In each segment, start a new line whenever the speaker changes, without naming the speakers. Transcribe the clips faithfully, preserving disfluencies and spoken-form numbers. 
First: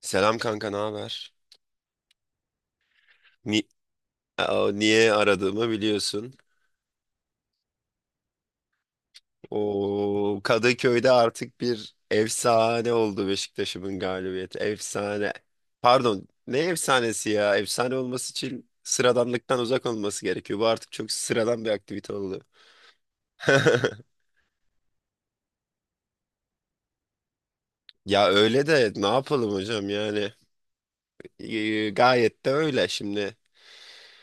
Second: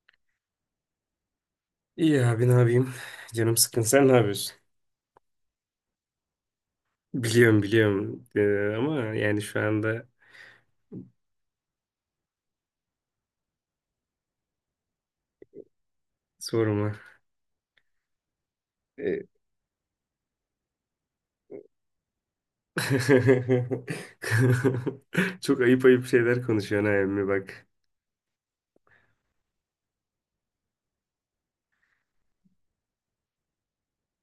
Selam kanka, ne haber?
İyi abi ne yapayım? Canım
Ni-
sıkkın. Sen ne yapıyorsun?
Aa, niye aradığımı biliyorsun.
Biliyorum biliyorum. Ee, ama yani şu anda
O Kadıköy'de artık bir efsane oldu Beşiktaş'ımın galibiyeti. Efsane. Pardon, ne
sorma.
efsanesi ya? Efsane olması için
Ee,
sıradanlıktan uzak olması gerekiyor. Bu artık çok sıradan bir aktivite oldu.
Çok ayıp ayıp şeyler konuşuyorsun ha emmi bak.
Ya öyle de ne yapalım hocam yani. Ee, gayet de öyle şimdi.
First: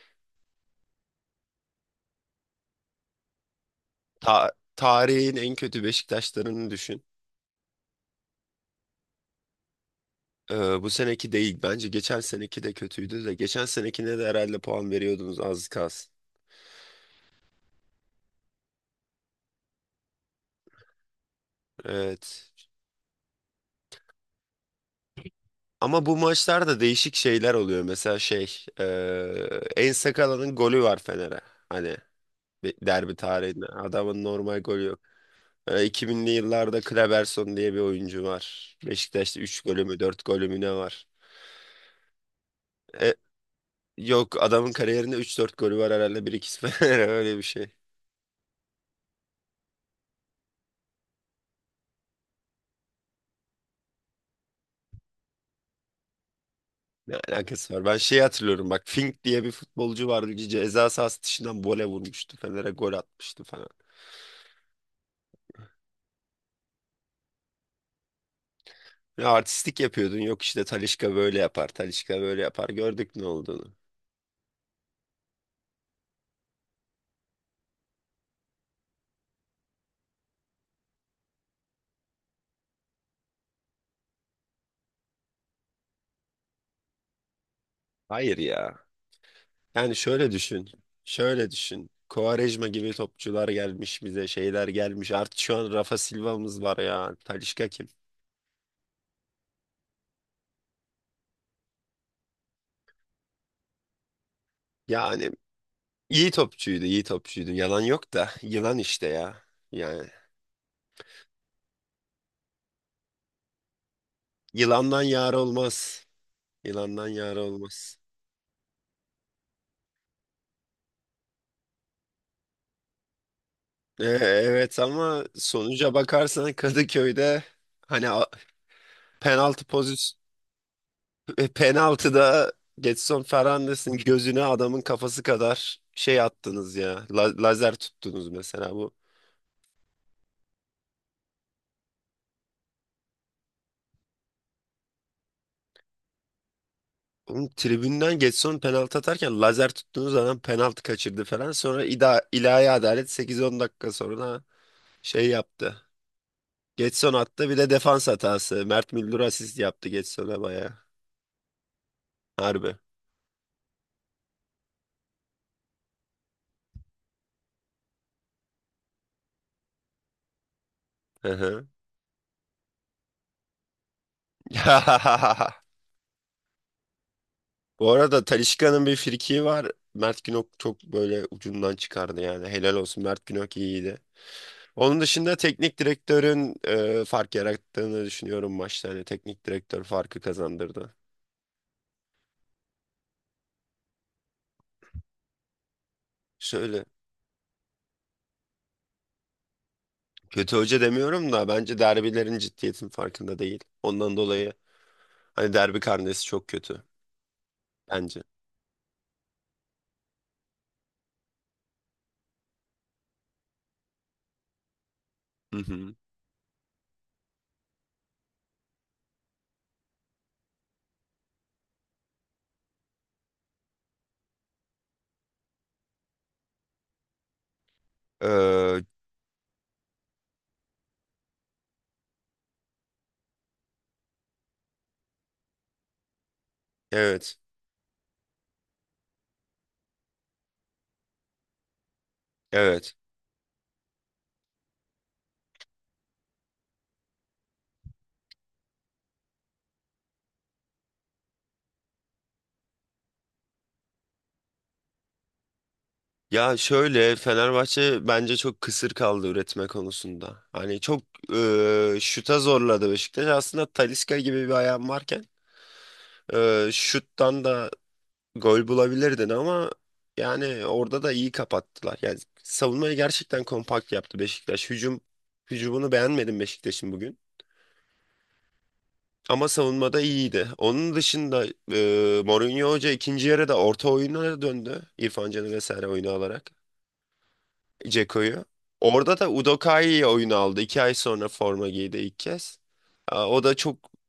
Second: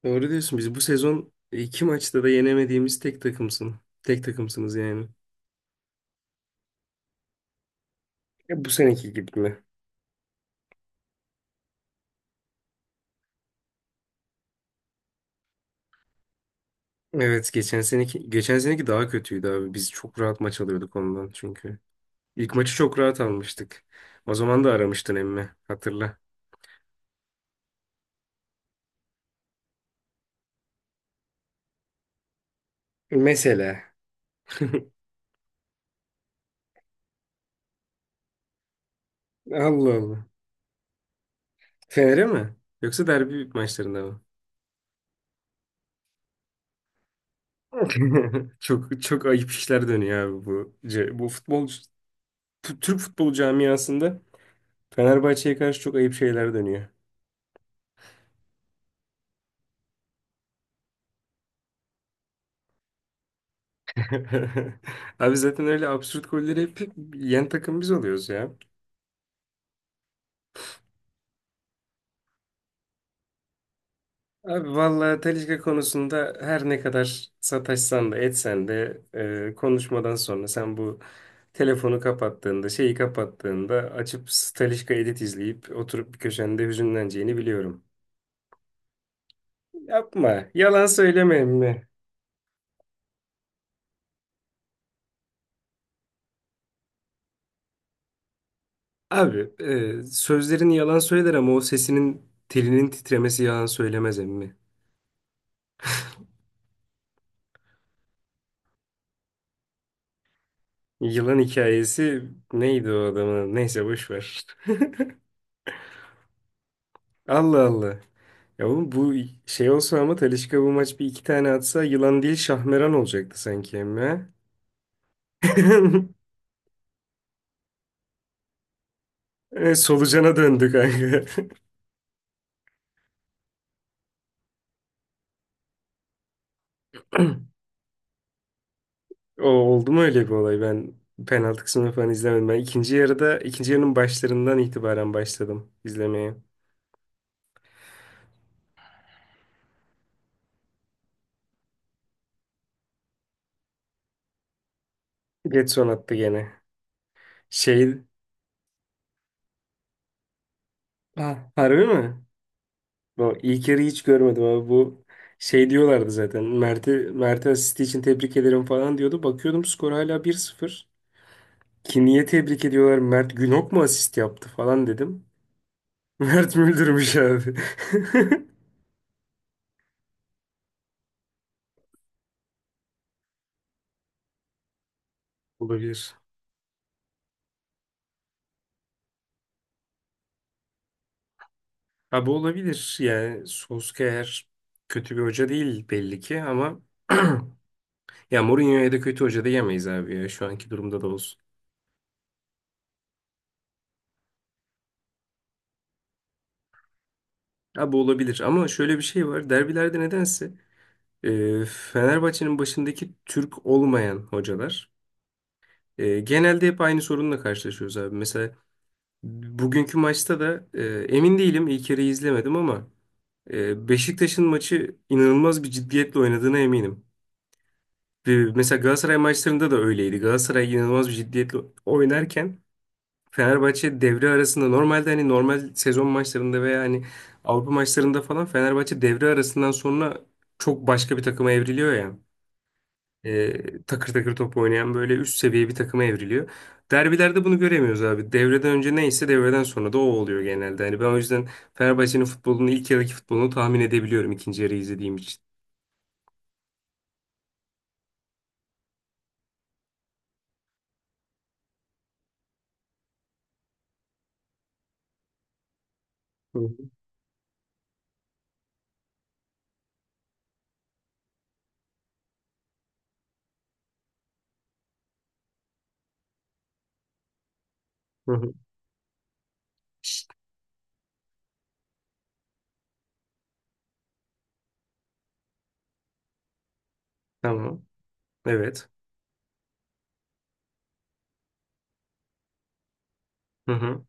Doğru diyorsun. Biz bu sezon iki maçta da yenemediğimiz tek takımsın. Tek
ta-
takımsınız yani.
Tarihin en kötü Beşiktaşlarını düşün.
E, bu seneki gibi mi?
Ee, bu seneki değil. Bence geçen seneki de kötüydü de. Geçen senekine de herhalde puan veriyordunuz az kalsın.
Evet geçen seneki geçen seneki daha kötüydü abi. Biz çok rahat maç alıyorduk ondan çünkü.
Evet.
İlk maçı çok rahat almıştık. O zaman da aramıştın emmi
Ama bu
hatırla.
maçlarda değişik şeyler oluyor. Mesela şey, eee En Sakala'nın golü var Fener'e. Hani bir derbi tarihinde.
Mesela.
Adamın normal golü yok. Ee, iki binli yıllarda Kleberson diye bir oyuncu var. Beşiktaş'ta üç golü
Allah
mü dört
Allah.
golü mü ne var?
Fener'e mi? Yoksa
E,
derbi maçlarında mı?
Yok, adamın kariyerinde üç dört golü var herhalde. Bir iki Fener'e, öyle bir şey.
Çok çok ayıp işler dönüyor abi bu. ce- Bu futbol T- Türk futbol camiasında Fenerbahçe'ye karşı çok ayıp şeyler dönüyor.
Ne alakası var? Ben şeyi hatırlıyorum bak, Fink diye bir futbolcu vardı. Ceza sahası dışından vole vurmuştu. Fener'e gol atmıştı falan.
Abi zaten öyle absürt golleri hep yen takım biz oluyoruz ya.
Ya artistlik yapıyordun. Yok işte Talisca böyle yapar. Talisca böyle yapar. Gördük ne olduğunu.
Abi vallahi Talişka konusunda her ne kadar sataşsan da etsen de e, konuşmadan sonra sen bu telefonu kapattığında şeyi kapattığında açıp Talişka edit izleyip oturup bir köşende hüzünleneceğini biliyorum.
Hayır ya. Yani şöyle
Yapma.
düşün.
Yalan söyleme
Şöyle
mi?
düşün. Quaresma gibi topçular gelmiş bize. Şeyler gelmiş. Artık şu an Rafa Silva'mız var ya. Talisca kim?
Abi e, sözlerini yalan söyler ama o sesinin telinin titremesi yalan söylemez emmi.
Yani iyi topçuydu. İyi topçuydu. Yalan yok da. Yılan işte ya. Yani
Yılan hikayesi neydi o adamın? Neyse boş ver.
yılandan yar olmaz. Yılandan yar
Allah
olmaz.
Allah. Ya oğlum bu şey olsa ama Talisca bu maç bir iki tane atsa yılan değil şahmeran olacaktı sanki
E,
emme.
evet ama sonuca bakarsan Kadıköy'de, hani a- penaltı
E,
pozisyon,
Solucana döndük kanka.
e, penaltıda Getson Fernandes'in gözüne adamın kafası kadar şey attınız ya. La- lazer tuttunuz mesela bu.
O oldu mu öyle bir olay? Ben penaltı kısmını falan izlemedim. Ben ikinci yarıda ikinci yarının başlarından itibaren başladım izlemeye.
Oğlum tribünden Getson penaltı atarken lazer tuttunuz, adam penaltı kaçırdı falan. Sonra ida ilahi adalet sekiz on dakika sonra şey yaptı.
Getson attı gene.
Getson attı bir de
Şey,
defans hatası. Mert Müldür asist yaptı Getson'a bayağı.
ha, harbi mi?
Harbi.
Bu ilk yarıyı hiç görmedim abi bu şey diyorlardı zaten. Mert'i Mert'e asisti için tebrik ederim falan diyordu. Bakıyordum skor hala bir sıfır.
Hı hı.
Ki niye tebrik ediyorlar? Mert Günok mu asist yaptı falan dedim. Mert Müldürmüş abi.
Bu arada Talisca'nın bir frikiği var. Mert Günok çok böyle ucundan çıkardı yani. Helal olsun, Mert Günok iyiydi. Onun dışında teknik
Olabilir.
direktörün e, fark yarattığını düşünüyorum maçta. Hani teknik direktör farkı kazandırdı.
Abi olabilir. Yani Solskjaer kötü bir hoca değil belli ki ama
Şöyle,
ya Mourinho'ya da kötü hoca diyemeyiz abi ya şu
kötü
anki
hoca
durumda da
demiyorum
olsun.
da bence derbilerin ciddiyetin farkında değil. Ondan dolayı hani derbi karnesi çok kötü
Abi
bence.
olabilir ama şöyle bir şey var. Derbilerde nedense e, Fenerbahçe'nin başındaki Türk olmayan hocalar
Hı hı.
e, genelde hep aynı sorunla karşılaşıyoruz abi. Mesela bugünkü maçta da e, emin değilim ilk yarıyı izlemedim ama Ee, Beşiktaş'ın maçı inanılmaz bir ciddiyetle oynadığına eminim. Ee, Mesela
Ee,
Galatasaray maçlarında da öyleydi. Galatasaray inanılmaz bir ciddiyetle oynarken Fenerbahçe devre arasında normalde hani normal sezon maçlarında veya hani
evet.
Avrupa maçlarında falan Fenerbahçe devre arasından sonra çok başka bir takıma evriliyor ya.
Evet.
Ee, takır takır top oynayan böyle üst seviye bir takıma evriliyor. Derbilerde bunu göremiyoruz abi. Devreden önce neyse devreden sonra da o oluyor genelde. Hani ben o yüzden Fenerbahçe'nin futbolunu ilk yarıdaki futbolunu tahmin edebiliyorum ikinci yarı izlediğim için.
Ya şöyle, Fenerbahçe bence çok kısır kaldı üretme konusunda. Hani çok e, şuta zorladı Beşiktaş. Aslında Talisca gibi bir ayağın varken
Hı hı.
e, şuttan da gol bulabilirdin ama yani orada da iyi kapattılar. Yani savunmayı gerçekten kompakt yaptı Beşiktaş. Hücum hücumunu beğenmedim Beşiktaş'ın bugün.
Hı hı.
Ama savunmada iyiydi. Onun dışında e, Mourinho Hoca ikinci yarıda orta oyuna döndü. İrfan Can'ı vesaire oyunu alarak.
Tamam.
Dzeko'yu.
Evet.
Orada da Udokai'yi oyun aldı. İki ay sonra forma giydi ilk kez. Aa, O da
Hı
çok,
hı.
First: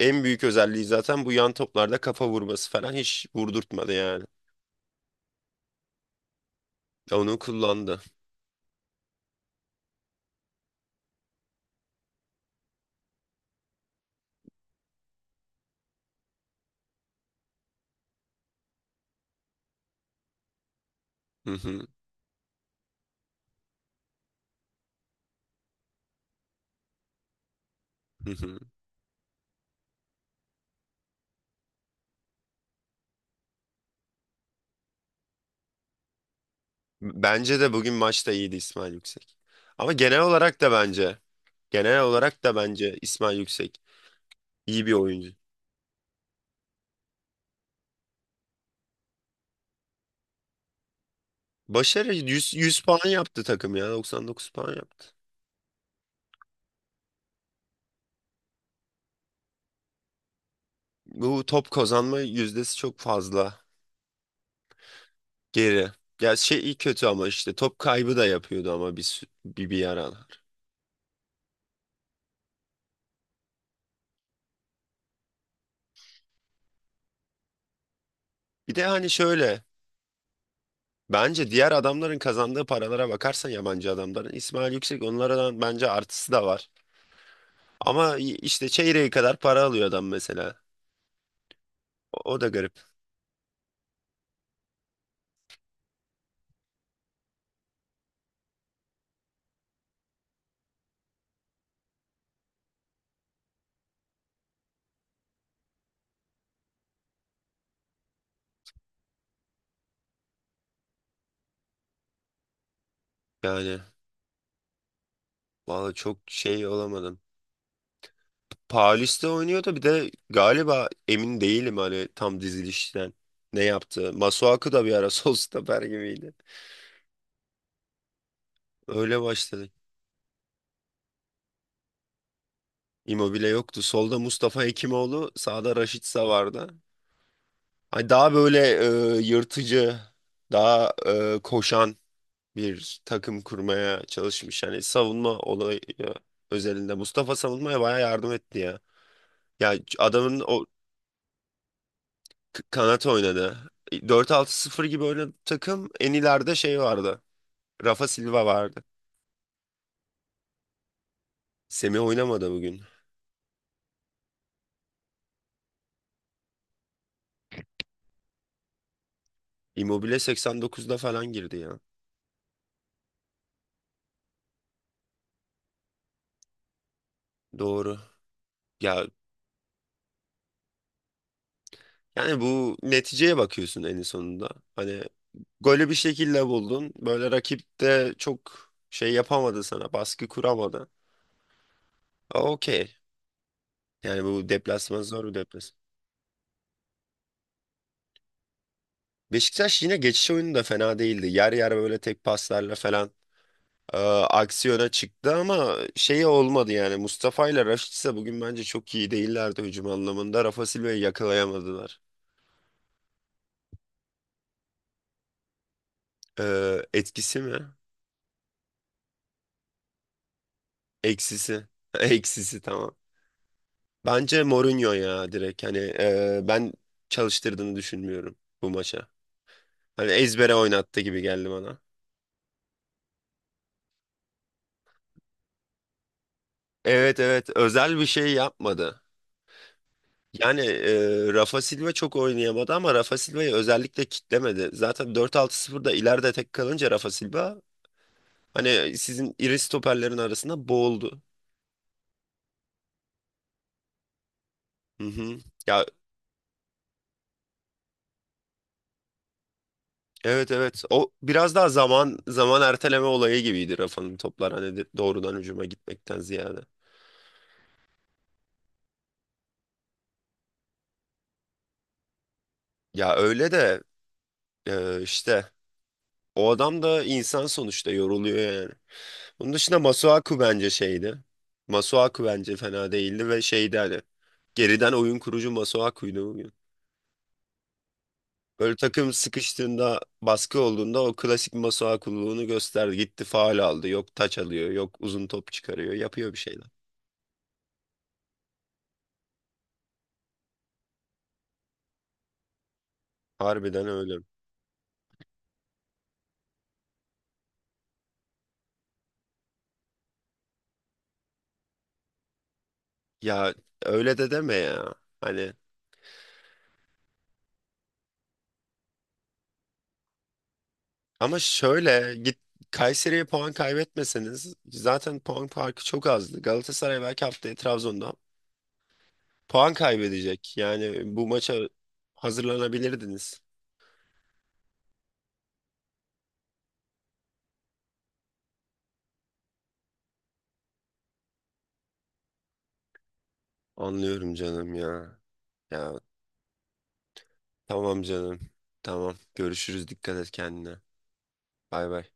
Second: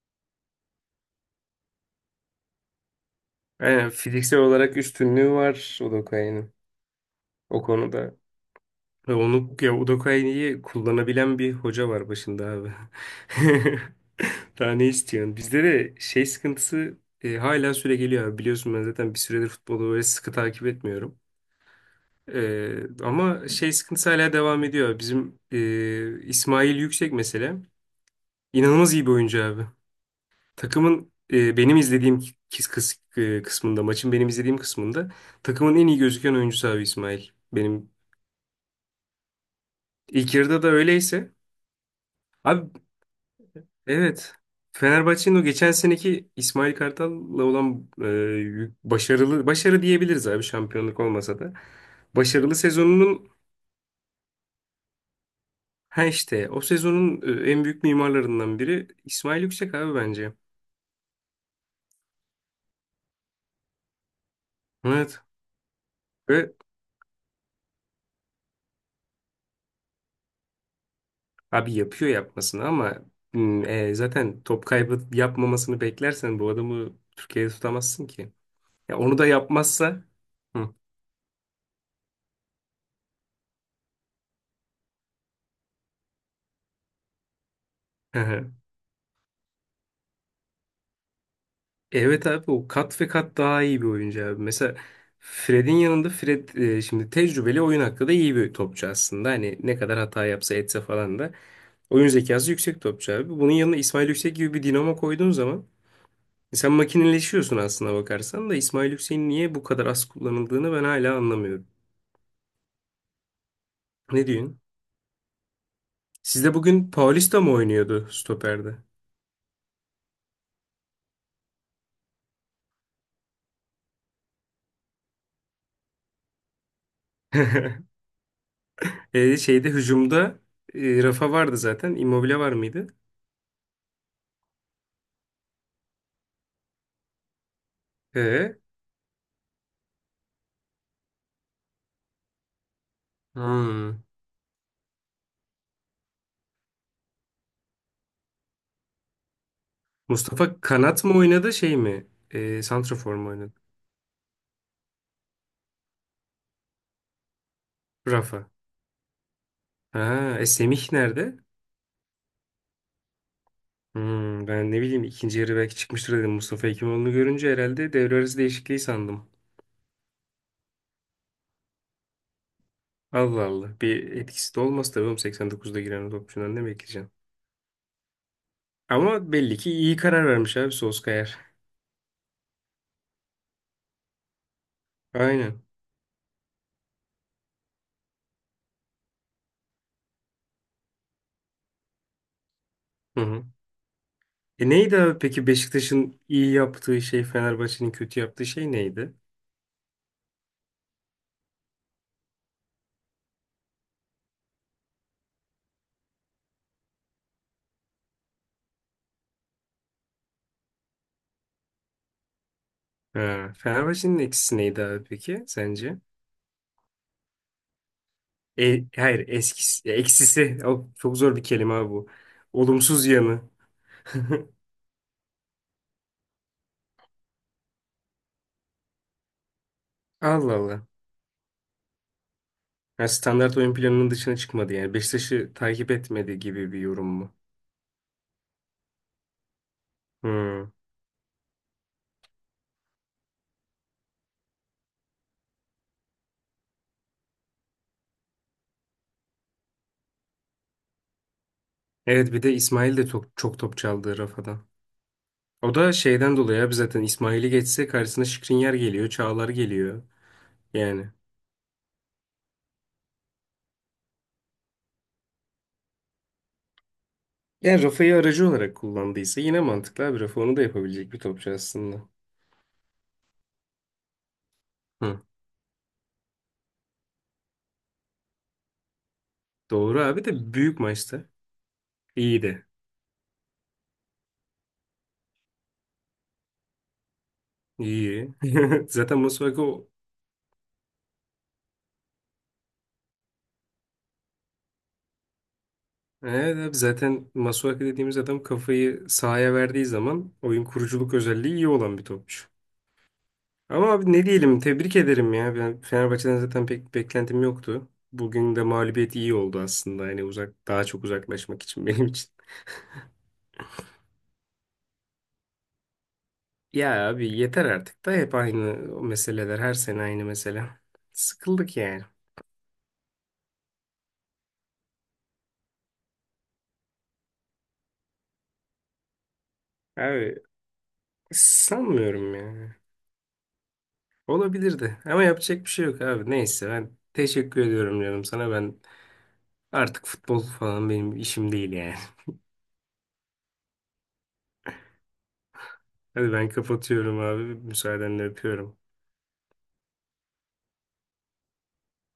en büyük özelliği zaten bu, yan toplarda kafa vurması falan hiç
Aynen
vurdurtmadı yani.
fiziksel olarak üstünlüğü var Udokai'nin
Onu
o
kullandı.
konuda. Ve onu ya Udokai'yi kullanabilen bir hoca var başında abi. Daha ne istiyorsun? Bizde de şey sıkıntısı e, hala süre geliyor abi. Biliyorsun ben zaten bir süredir futbolu böyle sıkı takip etmiyorum.
Hı hı,
E, ama şey sıkıntısı hala devam ediyor. Bizim e, İsmail Yüksek mesela
hı hı.
inanılmaz iyi bir oyuncu abi. Takımın e, benim izlediğim kis, kıs- e, kısmında, maçın benim izlediğim kısmında takımın en iyi gözüken oyuncusu abi İsmail.
Bence de
Benim
bugün maçta iyiydi İsmail Yüksek. Ama genel
ilk
olarak
yarıda da
da bence,
öyleyse.
genel olarak da
Abi
bence İsmail Yüksek
evet.
iyi bir oyuncu.
Fenerbahçe'nin o geçen seneki İsmail Kartal'la olan e, yük- başarılı, başarı diyebiliriz abi şampiyonluk olmasa da.
Başarı yüz,
Başarılı
yüz puan
sezonunun,
yaptı takım ya, doksan dokuz puan yaptı.
ha işte o sezonun e, en büyük mimarlarından biri İsmail Yüksek abi bence.
Bu top kazanma yüzdesi çok fazla.
Evet.
Geri. Ya
Ve
şey iyi kötü ama işte top kaybı da yapıyordu ama bir, sü- bir, bir aralar.
abi yapıyor yapmasını ama hmm, e, zaten top kaybı yapmamasını beklersen bu adamı Türkiye'de tutamazsın ki.
Bir de
Ya
hani
onu da
şöyle,
yapmazsa. Hı.
bence diğer adamların kazandığı paralara bakarsan yabancı adamların, İsmail Yüksek onlardan bence artısı da var. Ama i-
Hı.
işte çeyreği kadar para alıyor adam mesela.
Evet
O, o da
abi o
garip.
kat ve kat daha iyi bir oyuncu abi. Mesela Fred'in yanında Fred e, şimdi tecrübeli oyun hakkı da iyi bir topçu aslında. Hani ne kadar hata yapsa etse falan da oyun zekası yüksek topçu abi. Bunun yanına İsmail Yüksek gibi bir dinamo koyduğun zaman e, sen makineleşiyorsun aslına bakarsan da İsmail Yüksek'in niye bu kadar az kullanıldığını ben hala anlamıyorum.
Yani
Ne diyorsun?
valla çok
Sizde
şey
bugün
olamadım.
Paulista mı oynuyordu stoperde?
Paulista oynuyordu bir de galiba, emin değilim hani tam dizilişten ne yaptı. Masuaku da bir ara sol stoper gibiydi. Öyle
E,
başladı.
şeyde hücumda e, Rafa vardı zaten. Immobile var mıydı?
Immobile yoktu. Solda Mustafa Hekimoğlu, sağda Raşitsa vardı. Hani daha böyle
E,
e, yırtıcı, daha e, koşan bir takım
hmm.
kurmaya çalışmış. Hani savunma olayı özelinde. Mustafa savunmaya bayağı yardım etti ya. Ya adamın
Mustafa
o
kanat mı oynadı şey mi?
k-
E,
kanat
santrafor mu oynadı?
oynadı. Dört altı sıfır gibi oynadı takım. En ileride şey vardı. Rafa Silva
Rafa.
vardı.
Ha, e, Semih nerede?
Semih oynamadı bugün.
Hmm, ben ne bileyim ikinci yarı belki çıkmıştır dedim. Mustafa Hekimoğlu'nu görünce herhalde devre arası değişikliği sandım.
Immobile seksen dokuzda falan girdi ya.
Allah Allah. Bir etkisi de olmaz tabii oğlum seksen dokuzda giren o topçudan ne bekleyeceksin?
Doğru. Ya
Ama belli ki iyi karar vermiş abi Solskjaer.
Yani bu neticeye bakıyorsun en sonunda. Hani
Aynen.
golü bir şekilde buldun. Böyle rakip de çok şey yapamadı sana. Baskı kuramadı. Aa, Okey.
Hı hı.
Yani bu
E neydi
deplasman
abi
zor bir
peki
deplasman.
Beşiktaş'ın iyi yaptığı şey Fenerbahçe'nin kötü yaptığı şey neydi?
Beşiktaş yine geçiş oyunu da fena değildi. Yer yer böyle tek paslarla falan e, aksiyona çıktı ama şey olmadı yani. Mustafa ile Raşit ise bugün bence çok iyi değillerdi hücum anlamında. Rafa Silva'yı yakalayamadılar.
Ha, Fenerbahçe'nin eksisi neydi abi peki sence?
E, etkisi mi?
E, hayır eskisi, eksisi o, çok zor bir
Eksisi.
kelime abi bu.
Eksisi tamam.
Olumsuz yanı.
Bence Mourinho ya direkt, hani e, ben çalıştırdığını düşünmüyorum bu maça. Hani
Allah
ezbere
Allah.
oynattı gibi geldi bana.
Ha, standart oyun planının dışına çıkmadı yani. Beşiktaş'ı takip etmedi gibi bir yorum
Evet
mu?
evet, özel bir şey yapmadı. Yani
Hmm.
e, Rafa Silva çok oynayamadı ama Rafa Silva'yı özellikle kitlemedi. Zaten dört altı sıfırda ileride tek kalınca Rafa Silva hani sizin iri stoperlerin arasında boğuldu.
Evet bir de İsmail de çok, çok top çaldı Rafa'dan.
Hı hı.
O
Ya
da şeyden dolayı abi zaten İsmail'i geçse karşısına Şikrinyar geliyor, Çağlar geliyor.
evet evet,
Yani.
o biraz daha zaman zaman erteleme olayı gibiydi Rafa'nın toplar, hani de- doğrudan hücuma gitmekten ziyade.
Yani rafayı aracı olarak kullandıysa yine mantıklı abi. Rafa onu da yapabilecek bir topçu aslında.
Ya öyle de Ee,
Hı.
işte o adam da insan sonuçta, yoruluyor yani. Bunun dışında
Doğru abi
Masuaku
de
bence
büyük
şeydi.
maçta
Masuaku bence
iyiydi.
fena değildi ve şeydi, hani geriden oyun kurucu Masuaku'ydu bugün.
İyi.
Böyle takım
Zaten Masuaku o-
sıkıştığında baskı olduğunda o klasik Masuaku'luğunu gösterdi. Gitti faul aldı. Yok taç alıyor. Yok uzun top çıkarıyor. Yapıyor bir
Evet abi
şeyler.
zaten Masuaku dediğimiz adam kafayı sahaya verdiği zaman oyun kuruculuk özelliği iyi olan bir topçu.
Harbiden
Ama abi
öyle.
ne diyelim tebrik ederim ya. Ben Fenerbahçe'den zaten pek beklentim yoktu. Bugün de mağlubiyet iyi oldu aslında. Yani uzak daha çok uzaklaşmak için benim için.
Ya öyle de deme ya. Hani.
Ya abi yeter artık da hep aynı o meseleler. Her sene aynı mesele.
Ama
Sıkıldık yani.
şöyle, git Kayseri'ye puan kaybetmeseniz zaten puan farkı çok azdı. Galatasaray belki haftaya Trabzon'da puan
Abi
kaybedecek. Yani bu maça
sanmıyorum ya.
hazırlanabilirdiniz.
Olabilirdi ama yapacak bir şey yok abi. Neyse ben teşekkür ediyorum canım sana. Ben artık futbol falan benim işim değil yani.
Anlıyorum canım ya. Ya
Hadi ben kapatıyorum abi.
tamam
Müsaadenle
canım.
öpüyorum.
Tamam. Görüşürüz. Dikkat et kendine. Bay bay.